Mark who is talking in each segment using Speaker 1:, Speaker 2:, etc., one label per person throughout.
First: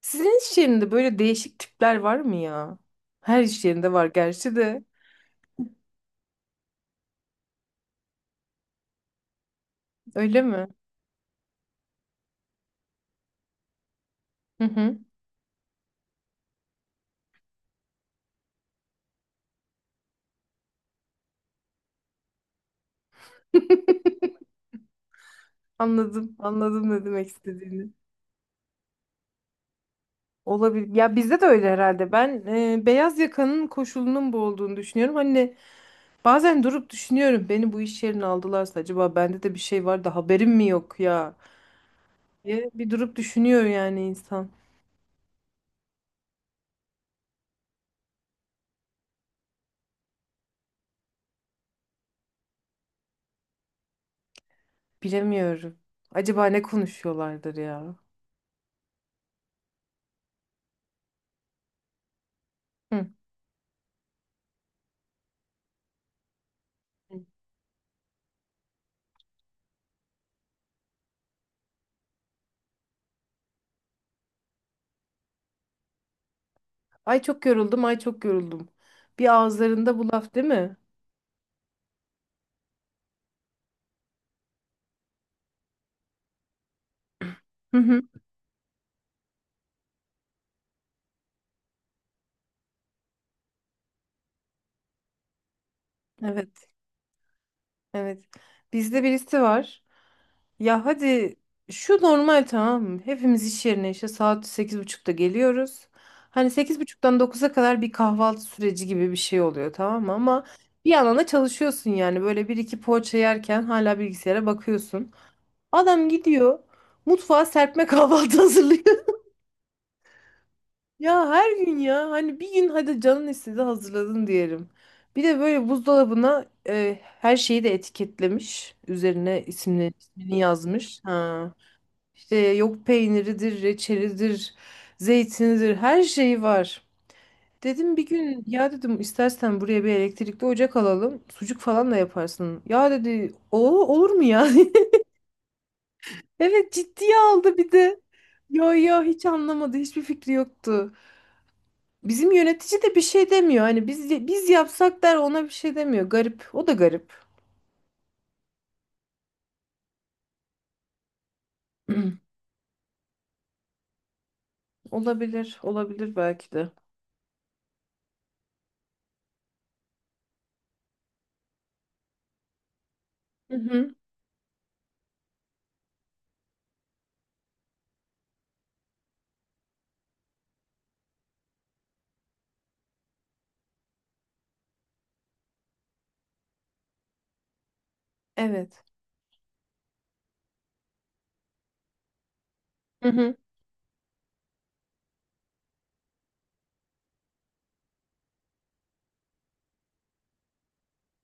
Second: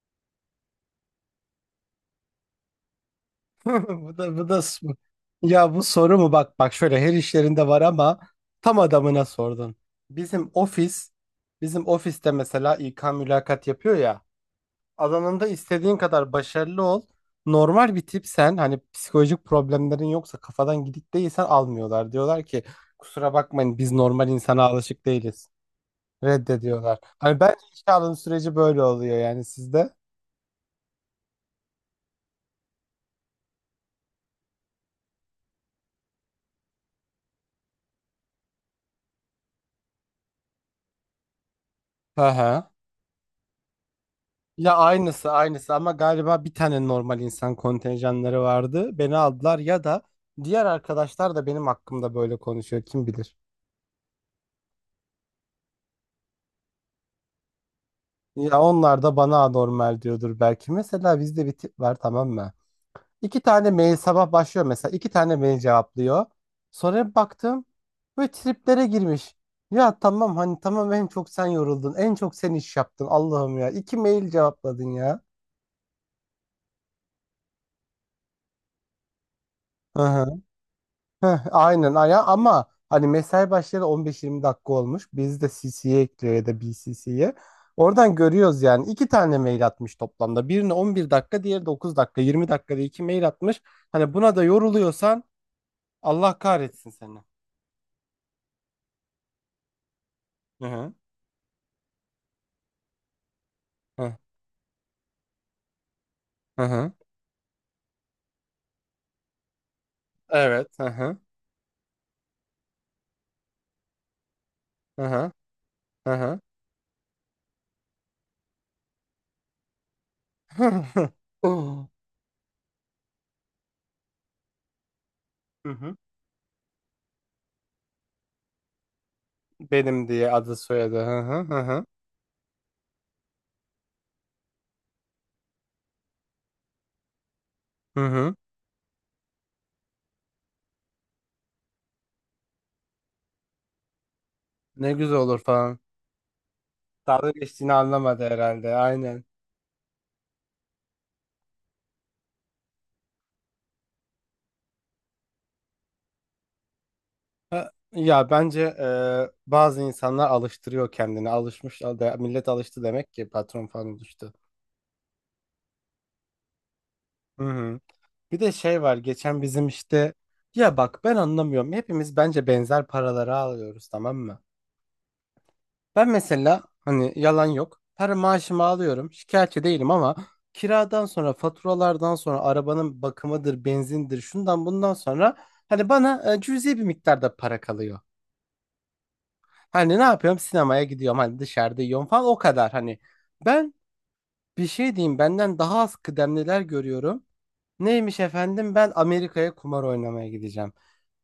Speaker 1: Sizin iş yerinde böyle değişik tipler var mı ya? Her iş yerinde var
Speaker 2: Bu da bu
Speaker 1: gerçi
Speaker 2: da
Speaker 1: de.
Speaker 2: s- Ya bu soru mu bak bak şöyle her işlerinde var ama tam adamına sordun.
Speaker 1: Öyle
Speaker 2: Bizim
Speaker 1: mi?
Speaker 2: ofis Bizim ofiste mesela İK mülakat yapıyor ya,
Speaker 1: Hı hı.
Speaker 2: alanında istediğin kadar başarılı ol. Normal bir tipsen, hani psikolojik problemlerin yoksa, kafadan gidik değilsen almıyorlar. Diyorlar ki kusura bakmayın, biz normal insana alışık değiliz.
Speaker 1: Anladım Anladım
Speaker 2: Reddediyorlar.
Speaker 1: ne demek
Speaker 2: Hani bence
Speaker 1: istediğini.
Speaker 2: işe alım süreci böyle oluyor yani sizde.
Speaker 1: Olabilir. Ya bizde de öyle herhalde. Ben beyaz yakanın koşulunun bu olduğunu düşünüyorum. Hani bazen durup düşünüyorum. Beni bu iş yerine aldılarsa acaba bende de bir şey var da haberim mi yok ya?
Speaker 2: Hı hı.
Speaker 1: Diye bir durup düşünüyor yani insan.
Speaker 2: Ya, aynısı aynısı, ama galiba bir tane normal insan kontenjanları vardı. Beni aldılar, ya da diğer arkadaşlar da benim hakkımda böyle konuşuyor, kim bilir.
Speaker 1: Bilemiyorum. Acaba ne konuşuyorlardır ya?
Speaker 2: Ya, onlar da bana anormal diyordur belki. Mesela bizde bir tip var, tamam mı?
Speaker 1: Hı.
Speaker 2: İki tane mail, sabah başlıyor mesela iki tane mail cevaplıyor. Sonra bir baktım böyle triplere girmiş. Ya tamam, hani tamam, en çok sen yoruldun, en çok sen iş yaptın, Allah'ım ya, iki mail cevapladın ya.
Speaker 1: Ay çok yoruldum, ay çok yoruldum. Bir ağızlarında bu laf değil mi?
Speaker 2: Heh, aynen aya, ama hani mesai başlayalı 15-20 dakika olmuş. Biz de CC'ye ekliyor ya da BCC'ye.
Speaker 1: Hı hı.
Speaker 2: Oradan görüyoruz yani iki tane mail atmış toplamda. Birine 11 dakika, diğeri 9 dakika, 20 dakikada iki mail atmış. Hani buna da yoruluyorsan Allah
Speaker 1: Evet,
Speaker 2: kahretsin seni.
Speaker 1: evet. Bizde birisi var.
Speaker 2: Hı
Speaker 1: Ya
Speaker 2: hı.
Speaker 1: hadi şu normal tamam mı? Hepimiz iş yerine işte
Speaker 2: Hı
Speaker 1: saat 8.30'da geliyoruz. Hani
Speaker 2: hı.
Speaker 1: sekiz
Speaker 2: Hı.
Speaker 1: buçuktan dokuza kadar bir kahvaltı süreci gibi bir şey oluyor tamam mı? Ama
Speaker 2: Evet. Hı
Speaker 1: bir yandan
Speaker 2: hı.
Speaker 1: da çalışıyorsun yani. Böyle bir iki poğaça yerken hala bilgisayara
Speaker 2: Hı
Speaker 1: bakıyorsun.
Speaker 2: hı.
Speaker 1: Adam
Speaker 2: Hı hı.
Speaker 1: gidiyor mutfağa serpme kahvaltı hazırlıyor. Ya her gün ya hani bir gün hadi canın istedi hazırladın diyelim. Bir de böyle
Speaker 2: Hı hı.
Speaker 1: buzdolabına her şeyi de etiketlemiş. Üzerine isimle,
Speaker 2: Benim diye
Speaker 1: ismini
Speaker 2: adı soyadı.
Speaker 1: yazmış.
Speaker 2: Hı hı.
Speaker 1: Ha.
Speaker 2: Hı hı.
Speaker 1: İşte yok peyniridir, reçelidir, zeytinidir her şeyi var. Dedim
Speaker 2: Hı
Speaker 1: bir
Speaker 2: hı.
Speaker 1: gün ya dedim istersen buraya bir elektrikli ocak alalım. Sucuk falan da yaparsın. Ya dedi o olur mu ya?
Speaker 2: Ne güzel olur falan.
Speaker 1: Evet ciddiye
Speaker 2: Dalga
Speaker 1: aldı bir
Speaker 2: geçtiğini
Speaker 1: de.
Speaker 2: anlamadı
Speaker 1: Yo
Speaker 2: herhalde.
Speaker 1: yo
Speaker 2: Aynen.
Speaker 1: hiç anlamadı hiçbir fikri yoktu. Bizim yönetici de bir şey demiyor. Hani biz yapsak der ona bir şey demiyor. Garip. O da garip.
Speaker 2: Ha, ya bence bazı insanlar alıştırıyor kendini. Millet alıştı demek ki, patron falan alıştı.
Speaker 1: Olabilir, olabilir belki de.
Speaker 2: Hı hı. Bir de şey var, geçen bizim işte, ya bak, ben anlamıyorum. Hepimiz bence benzer paraları
Speaker 1: Hı
Speaker 2: alıyoruz,
Speaker 1: hı.
Speaker 2: tamam mı? Ben mesela, hani yalan yok, her maaşımı alıyorum, şikayetçi değilim, ama kiradan sonra, faturalardan sonra, arabanın bakımıdır, benzindir, şundan bundan sonra, hani bana cüzi bir miktarda para kalıyor.
Speaker 1: Evet.
Speaker 2: Hani ne yapıyorum? Sinemaya gidiyorum, hani dışarıda yiyorum falan, o kadar. Hani
Speaker 1: Hı hı.
Speaker 2: ben bir şey diyeyim, benden daha az kıdemliler görüyorum. Neymiş efendim, ben Amerika'ya kumar oynamaya gideceğim.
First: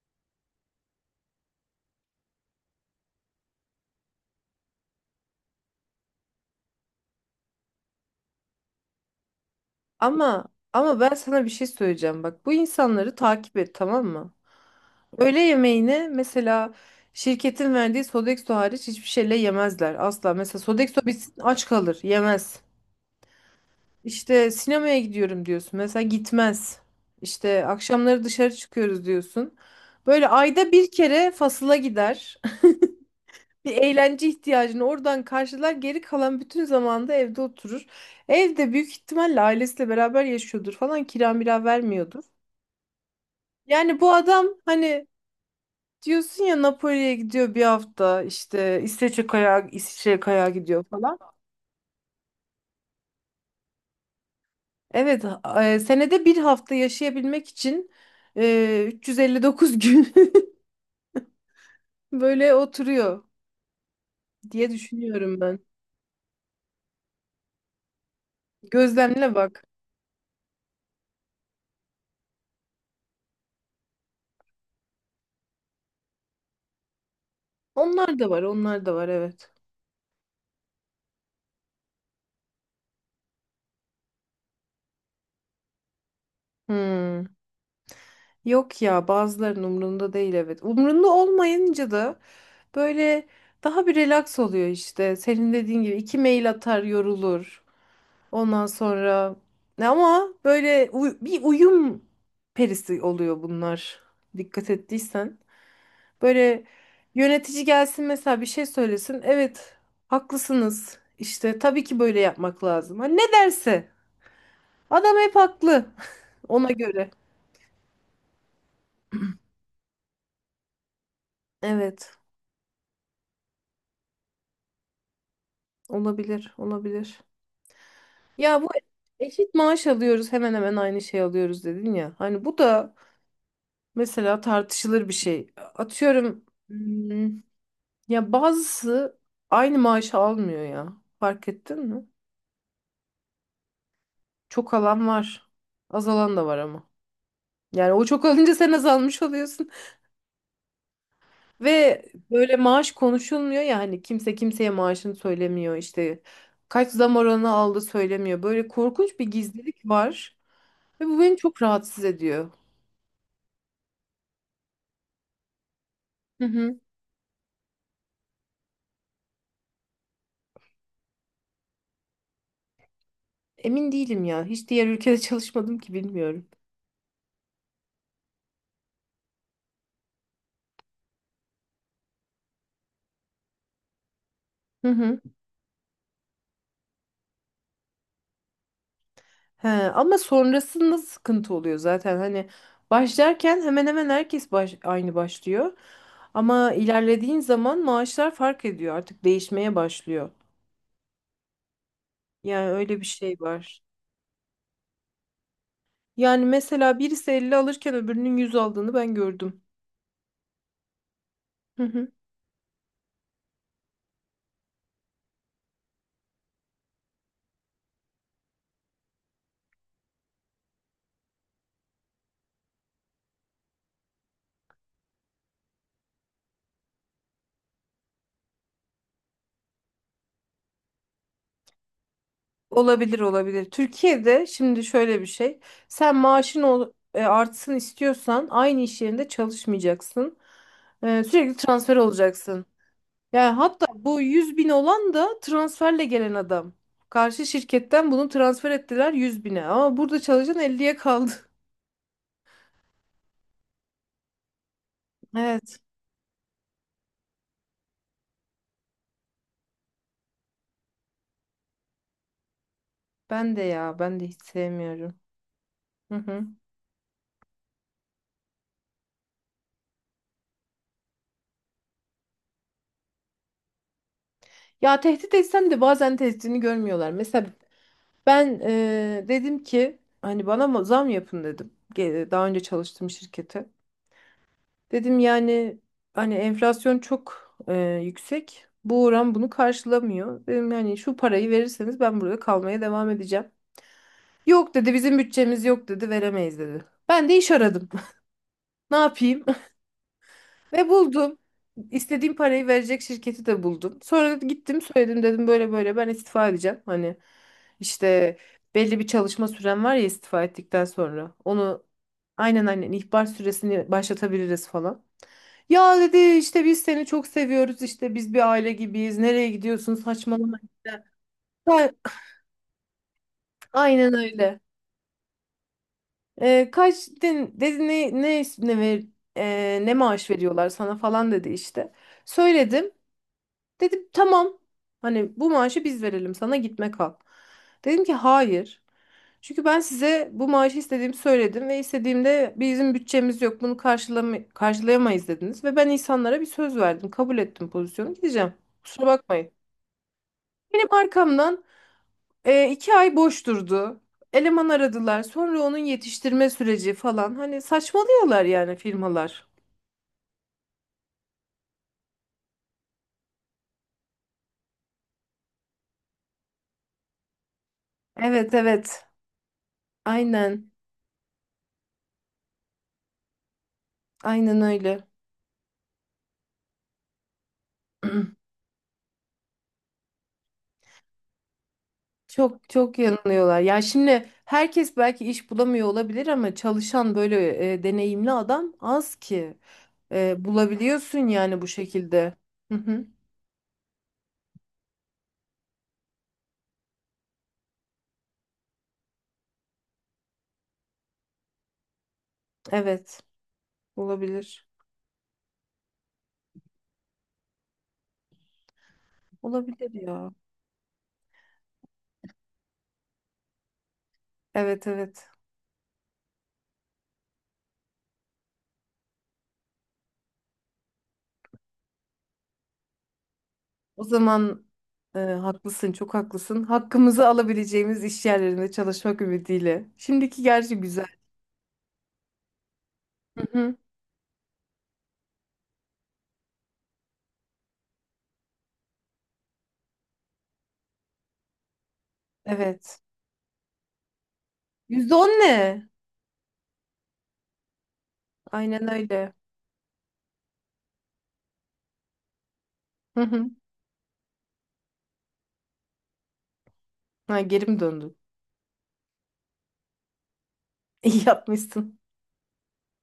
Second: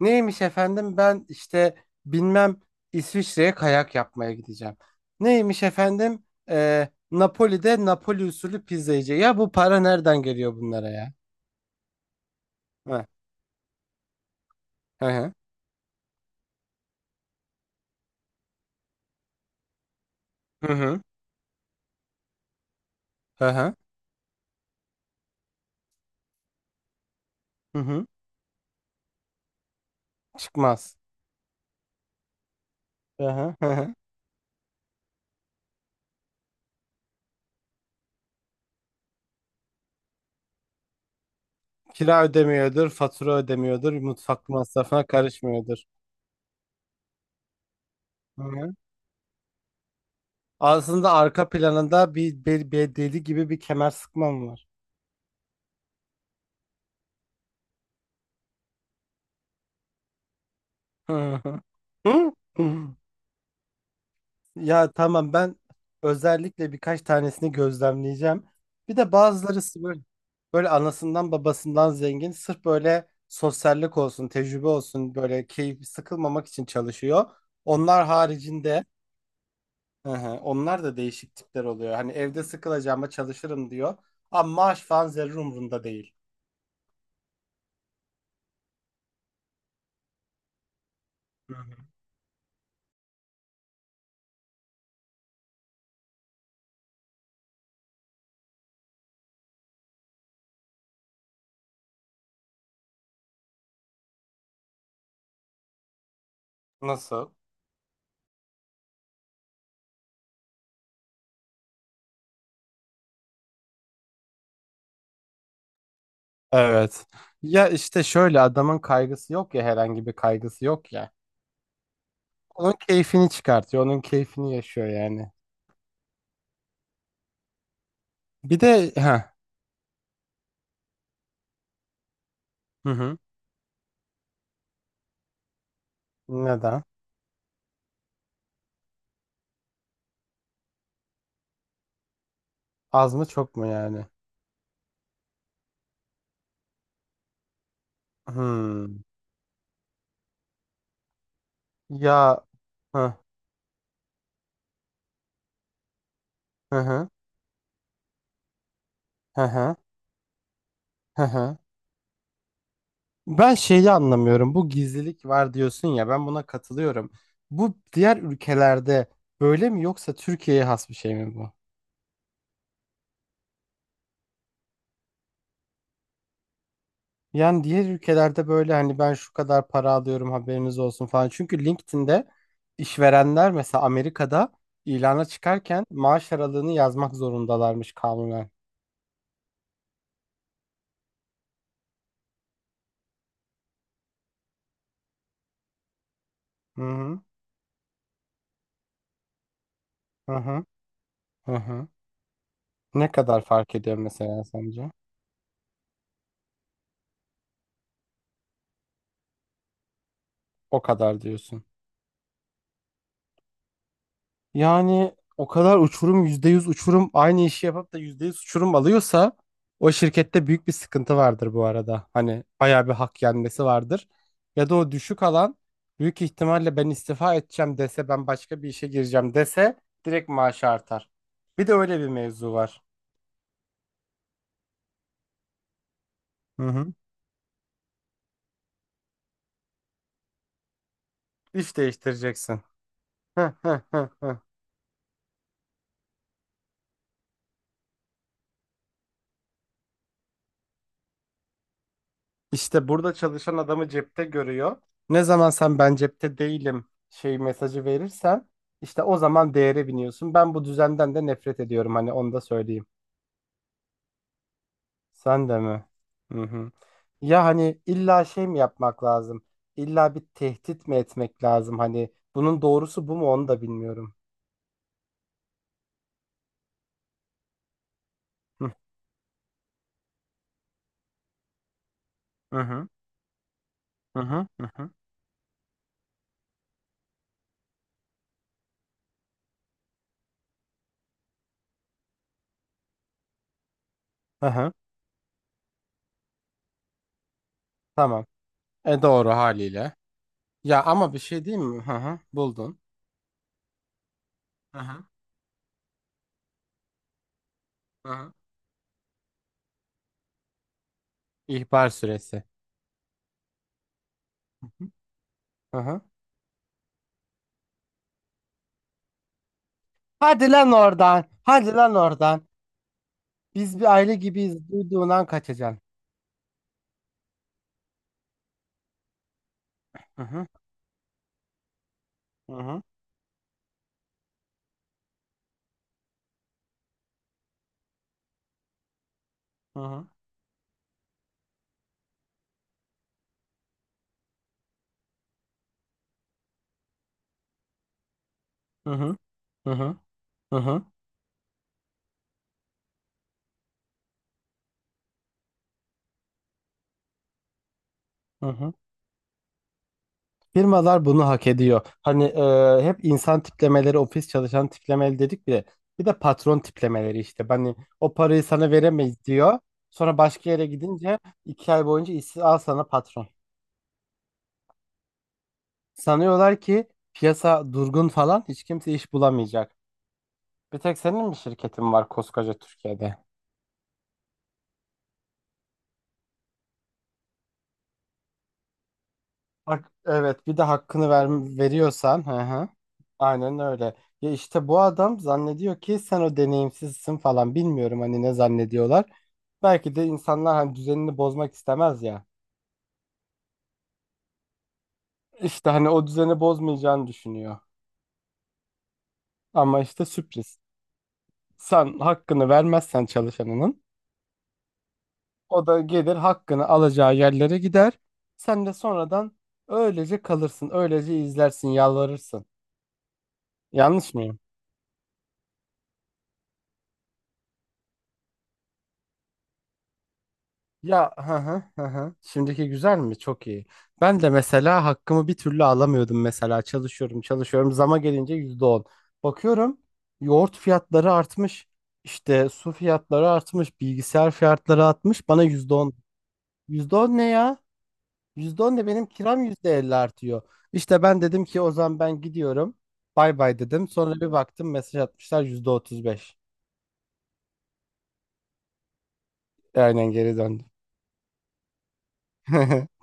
Speaker 2: Neymiş efendim, ben işte bilmem, İsviçre'ye kayak yapmaya gideceğim. Neymiş efendim, Napoli'de Napoli usulü pizza yiyeceğim. Ya, bu para nereden
Speaker 1: Ama
Speaker 2: geliyor bunlara
Speaker 1: Ama
Speaker 2: ya?
Speaker 1: ben sana bir şey söyleyeceğim. Bak bu
Speaker 2: Hı
Speaker 1: insanları takip et tamam mı?
Speaker 2: hı.
Speaker 1: Öğle yemeğini mesela şirketin verdiği Sodexo hariç hiçbir şeyle yemezler asla. Mesela
Speaker 2: Hı
Speaker 1: Sodexo
Speaker 2: hı.
Speaker 1: bitsin aç kalır, yemez.
Speaker 2: Hı hı.
Speaker 1: İşte sinemaya gidiyorum diyorsun. Mesela gitmez. İşte
Speaker 2: Hı hı. Hı.
Speaker 1: akşamları dışarı çıkıyoruz diyorsun. Böyle ayda bir
Speaker 2: Çıkmaz.
Speaker 1: kere fasıla gider.
Speaker 2: Hı hı. Hı
Speaker 1: Bir
Speaker 2: hı.
Speaker 1: eğlence ihtiyacını oradan karşılar. Geri kalan bütün zamanda evde oturur. Evde büyük ihtimalle ailesiyle beraber yaşıyordur falan. Kira mira vermiyordur.
Speaker 2: Kira ödemiyordur, fatura ödemiyordur,
Speaker 1: Yani bu adam
Speaker 2: mutfak masrafına
Speaker 1: hani
Speaker 2: karışmıyordur.
Speaker 1: diyorsun ya Napoli'ye gidiyor bir hafta.
Speaker 2: Hı hı.
Speaker 1: İşte İsveç'e kayağa, İsviçre'ye kayağa gidiyor
Speaker 2: Aslında
Speaker 1: falan.
Speaker 2: arka planında bir deli gibi bir kemer sıkmam var.
Speaker 1: Evet, senede bir hafta yaşayabilmek için 359 gün.
Speaker 2: Hı hı. Hı
Speaker 1: Böyle
Speaker 2: hı.
Speaker 1: oturuyor diye
Speaker 2: Ya tamam,
Speaker 1: düşünüyorum
Speaker 2: ben
Speaker 1: ben.
Speaker 2: özellikle birkaç tanesini gözlemleyeceğim. Bir de
Speaker 1: Gözlemle
Speaker 2: bazıları
Speaker 1: bak.
Speaker 2: böyle, böyle anasından babasından zengin, sırf böyle sosyallik olsun, tecrübe olsun, böyle keyif, sıkılmamak için çalışıyor. Onlar
Speaker 1: Onlar da var, onlar
Speaker 2: haricinde.
Speaker 1: da var evet.
Speaker 2: Hı hı. Onlar da değişik tipler oluyor. Hani evde sıkılacağıma çalışırım diyor. Ama maaş falan zerre umurunda değil.
Speaker 1: Hmm. Yok ya bazılarının umrunda değil evet. Umrunda
Speaker 2: Hı hı.
Speaker 1: olmayınca da böyle daha bir relax oluyor işte. Senin dediğin gibi iki mail atar yorulur. Ondan sonra ama böyle bir uyum perisi oluyor bunlar. Dikkat ettiysen. Böyle
Speaker 2: Nasıl?
Speaker 1: yönetici gelsin mesela bir şey söylesin. Evet, haklısınız. İşte tabii ki böyle yapmak lazım. Hani ne derse. Adam hep haklı ona
Speaker 2: Evet.
Speaker 1: göre.
Speaker 2: Ya işte şöyle, adamın kaygısı yok ya, herhangi bir kaygısı yok ya.
Speaker 1: Evet,
Speaker 2: Onun keyfini çıkartıyor. Onun keyfini yaşıyor yani.
Speaker 1: olabilir, olabilir.
Speaker 2: Bir
Speaker 1: Ya bu
Speaker 2: de ha.
Speaker 1: eşit maaş alıyoruz, hemen hemen aynı şey alıyoruz dedin ya. Hani bu
Speaker 2: Hı
Speaker 1: da
Speaker 2: hı.
Speaker 1: mesela tartışılır bir şey. Atıyorum
Speaker 2: Neden?
Speaker 1: ya bazısı aynı maaşı almıyor ya. Fark ettin mi?
Speaker 2: Az mı, çok mu yani?
Speaker 1: Çok alan var. Azalan da var ama. Yani o çok alınca sen
Speaker 2: Hmm.
Speaker 1: azalmış oluyorsun. Ve
Speaker 2: Ya.
Speaker 1: böyle maaş
Speaker 2: Hı
Speaker 1: konuşulmuyor ya hani kimse kimseye maaşını söylemiyor işte
Speaker 2: hı.
Speaker 1: kaç
Speaker 2: Hı.
Speaker 1: zam oranı aldı söylemiyor. Böyle korkunç bir
Speaker 2: Hı hı.
Speaker 1: gizlilik var ve bu
Speaker 2: Hı
Speaker 1: beni
Speaker 2: hı. Hı.
Speaker 1: çok rahatsız ediyor.
Speaker 2: Ben şeyi anlamıyorum. Bu gizlilik var diyorsun ya, ben
Speaker 1: Hı
Speaker 2: buna
Speaker 1: hı.
Speaker 2: katılıyorum. Bu diğer ülkelerde böyle mi, yoksa Türkiye'ye has bir şey mi bu?
Speaker 1: Emin değilim ya hiç diğer ülkede çalışmadım ki bilmiyorum.
Speaker 2: Yani diğer ülkelerde böyle hani, ben şu kadar para alıyorum, haberiniz olsun falan. Çünkü LinkedIn'de işverenler, mesela Amerika'da,
Speaker 1: Hı hı.
Speaker 2: ilana çıkarken maaş aralığını yazmak zorundalarmış kanunen.
Speaker 1: He, ama sonrasında sıkıntı oluyor zaten hani başlarken hemen hemen herkes aynı başlıyor. Ama
Speaker 2: Hı hı.
Speaker 1: ilerlediğin zaman maaşlar fark ediyor artık değişmeye başlıyor.
Speaker 2: Hı hı. Hı hı.
Speaker 1: Yani öyle bir
Speaker 2: Ne
Speaker 1: şey
Speaker 2: kadar fark
Speaker 1: var.
Speaker 2: ediyor mesela sence?
Speaker 1: Yani mesela birisi 50 alırken öbürünün 100 aldığını ben gördüm.
Speaker 2: O kadar diyorsun.
Speaker 1: Hı hı.
Speaker 2: Yani o kadar uçurum, %100 uçurum, aynı işi yapıp da %100 uçurum alıyorsa, o şirkette büyük bir sıkıntı vardır bu arada. Hani bayağı bir hak yenmesi vardır. Ya da o düşük alan, büyük ihtimalle ben istifa edeceğim dese, ben başka bir işe gireceğim dese, direkt maaşı artar. Bir de öyle bir mevzu var.
Speaker 1: Olabilir. Türkiye'de şimdi şöyle bir şey. Sen
Speaker 2: Hı hı.
Speaker 1: artsın istiyorsan aynı iş yerinde çalışmayacaksın. Sürekli
Speaker 2: İş
Speaker 1: transfer
Speaker 2: değiştireceksin.
Speaker 1: olacaksın. Yani hatta bu 100 bin olan da transferle gelen adam. Karşı şirketten bunu transfer ettiler 100 bine. Ama burada çalışan 50'ye kaldı.
Speaker 2: İşte burada çalışan adamı cepte görüyor. Ne zaman
Speaker 1: Evet,
Speaker 2: sen ben cepte değilim şey mesajı verirsen, işte o zaman değere biniyorsun. Ben bu düzenden de nefret ediyorum, hani onu da söyleyeyim.
Speaker 1: ben de ya, ben de hiç sevmiyorum.
Speaker 2: Sen de mi?
Speaker 1: Hı
Speaker 2: Hı
Speaker 1: hı.
Speaker 2: hı. Ya hani illa şey mi yapmak lazım? İlla bir tehdit mi etmek lazım? Hani bunun doğrusu bu mu, onu da bilmiyorum.
Speaker 1: Ya tehdit etsem de bazen tehdidini görmüyorlar. Mesela ben
Speaker 2: Hı.
Speaker 1: dedim ki hani zam yapın dedim. Daha önce
Speaker 2: Hı. Hı.
Speaker 1: çalıştığım şirkete.
Speaker 2: Hı. Hı. Hı.
Speaker 1: Dedim yani hani enflasyon çok yüksek. Bu oran bunu karşılamıyor. Dedim yani şu parayı verirseniz ben burada kalmaya devam edeceğim.
Speaker 2: Hı hı.
Speaker 1: Yok dedi bizim bütçemiz yok dedi veremeyiz dedi. Ben de iş aradım.
Speaker 2: Tamam.
Speaker 1: Ne
Speaker 2: E doğru
Speaker 1: yapayım?
Speaker 2: haliyle. Ya
Speaker 1: Ve
Speaker 2: ama bir
Speaker 1: buldum.
Speaker 2: şey diyeyim mi? Hı hı.
Speaker 1: İstediğim parayı
Speaker 2: Buldun.
Speaker 1: verecek şirketi de buldum. Sonra
Speaker 2: Hı
Speaker 1: gittim
Speaker 2: hı.
Speaker 1: söyledim dedim böyle böyle ben istifa edeceğim. Hani
Speaker 2: Hı hı.
Speaker 1: işte belli bir çalışma süren var ya istifa ettikten sonra. Onu
Speaker 2: İhbar süresi.
Speaker 1: aynen ihbar süresini başlatabiliriz
Speaker 2: Hı hı.
Speaker 1: falan.
Speaker 2: Hı
Speaker 1: Ya
Speaker 2: hı.
Speaker 1: dedi işte biz seni çok seviyoruz işte biz bir aile gibiyiz. Nereye gidiyorsun
Speaker 2: Hadi
Speaker 1: saçmalama.
Speaker 2: lan
Speaker 1: İşte."
Speaker 2: oradan. Hadi
Speaker 1: Ka-
Speaker 2: lan oradan. Biz bir
Speaker 1: Aynen
Speaker 2: aile
Speaker 1: öyle.
Speaker 2: gibiyiz. Duyduğundan kaçacaksın.
Speaker 1: Kaç dedin, dedi ne ne ne ver ne
Speaker 2: Hı
Speaker 1: maaş
Speaker 2: hı,
Speaker 1: veriyorlar sana falan dedi işte.
Speaker 2: hı hı,
Speaker 1: Söyledim. Dedim tamam. Hani bu maaşı biz verelim sana gitme kal. Dedim ki hayır. Çünkü ben
Speaker 2: hı hı,
Speaker 1: size bu maaşı istediğimi söyledim ve istediğimde bizim bütçemiz yok bunu karşılayamayız dediniz. Ve ben insanlara bir söz verdim kabul ettim pozisyonu gideceğim.
Speaker 2: hı
Speaker 1: Kusura
Speaker 2: hı,
Speaker 1: bakmayın.
Speaker 2: hı hı, hı hı,
Speaker 1: Benim arkamdan 2 ay boş durdu. Eleman aradılar sonra onun yetiştirme süreci falan hani saçmalıyorlar
Speaker 2: hı hı.
Speaker 1: yani firmalar.
Speaker 2: Firmalar bunu hak ediyor. Hani hep insan tiplemeleri, ofis çalışan tiplemeleri dedik bile. Bir de patron tiplemeleri işte. Hani o parayı sana
Speaker 1: Evet
Speaker 2: veremeyiz diyor. Sonra başka yere
Speaker 1: aynen
Speaker 2: gidince iki ay boyunca işsiz, al sana patron.
Speaker 1: aynen öyle.
Speaker 2: Sanıyorlar ki piyasa durgun falan, hiç kimse iş bulamayacak. Bir tek senin mi şirketin var koskoca
Speaker 1: Çok
Speaker 2: Türkiye'de?
Speaker 1: yanılıyorlar. Ya şimdi herkes belki iş bulamıyor olabilir ama çalışan böyle deneyimli adam az ki.
Speaker 2: Bak evet, bir de hakkını ver,
Speaker 1: Bulabiliyorsun yani bu
Speaker 2: veriyorsan. Hı
Speaker 1: şekilde.
Speaker 2: hı.
Speaker 1: Hı hı.
Speaker 2: Aynen öyle. Ya işte bu adam zannediyor ki sen o deneyimsizsin falan, bilmiyorum hani ne zannediyorlar. Belki de insanlar hani düzenini bozmak istemez ya.
Speaker 1: Evet, olabilir.
Speaker 2: İşte hani o düzeni bozmayacağını düşünüyor. Ama
Speaker 1: Olabilir
Speaker 2: işte
Speaker 1: ya.
Speaker 2: sürpriz. Sen hakkını vermezsen çalışanının,
Speaker 1: Evet evet.
Speaker 2: o da gelir hakkını alacağı yerlere gider. Sen de sonradan öylece kalırsın, öylece izlersin, yalvarırsın.
Speaker 1: O
Speaker 2: Yanlış mı?
Speaker 1: zaman haklısın, çok haklısın. Hakkımızı alabileceğimiz iş yerlerinde çalışmak ümidiyle. Şimdiki gerçi güzel.
Speaker 2: Ya. Hı hı. Hı. Hı. Şimdiki güzel mi?
Speaker 1: Hı
Speaker 2: Çok iyi.
Speaker 1: hı.
Speaker 2: Ben de mesela hakkımı bir türlü alamıyordum, mesela çalışıyorum çalışıyorum, zama gelince %10. Bakıyorum yoğurt fiyatları artmış. İşte su
Speaker 1: Evet.
Speaker 2: fiyatları artmış, bilgisayar fiyatları
Speaker 1: %10
Speaker 2: artmış. Bana yüzde
Speaker 1: ne?
Speaker 2: on. Yüzde on ne ya? %10 ne,
Speaker 1: Aynen
Speaker 2: benim
Speaker 1: öyle.
Speaker 2: kiram %50 artıyor. İşte ben dedim ki o zaman, ben gidiyorum.
Speaker 1: Hı
Speaker 2: Bay
Speaker 1: hı.
Speaker 2: bay dedim. Sonra bir baktım mesaj atmışlar, %35.
Speaker 1: Ha, geri mi döndün?
Speaker 2: Aynen geri döndüm.
Speaker 1: İyi yapmışsın.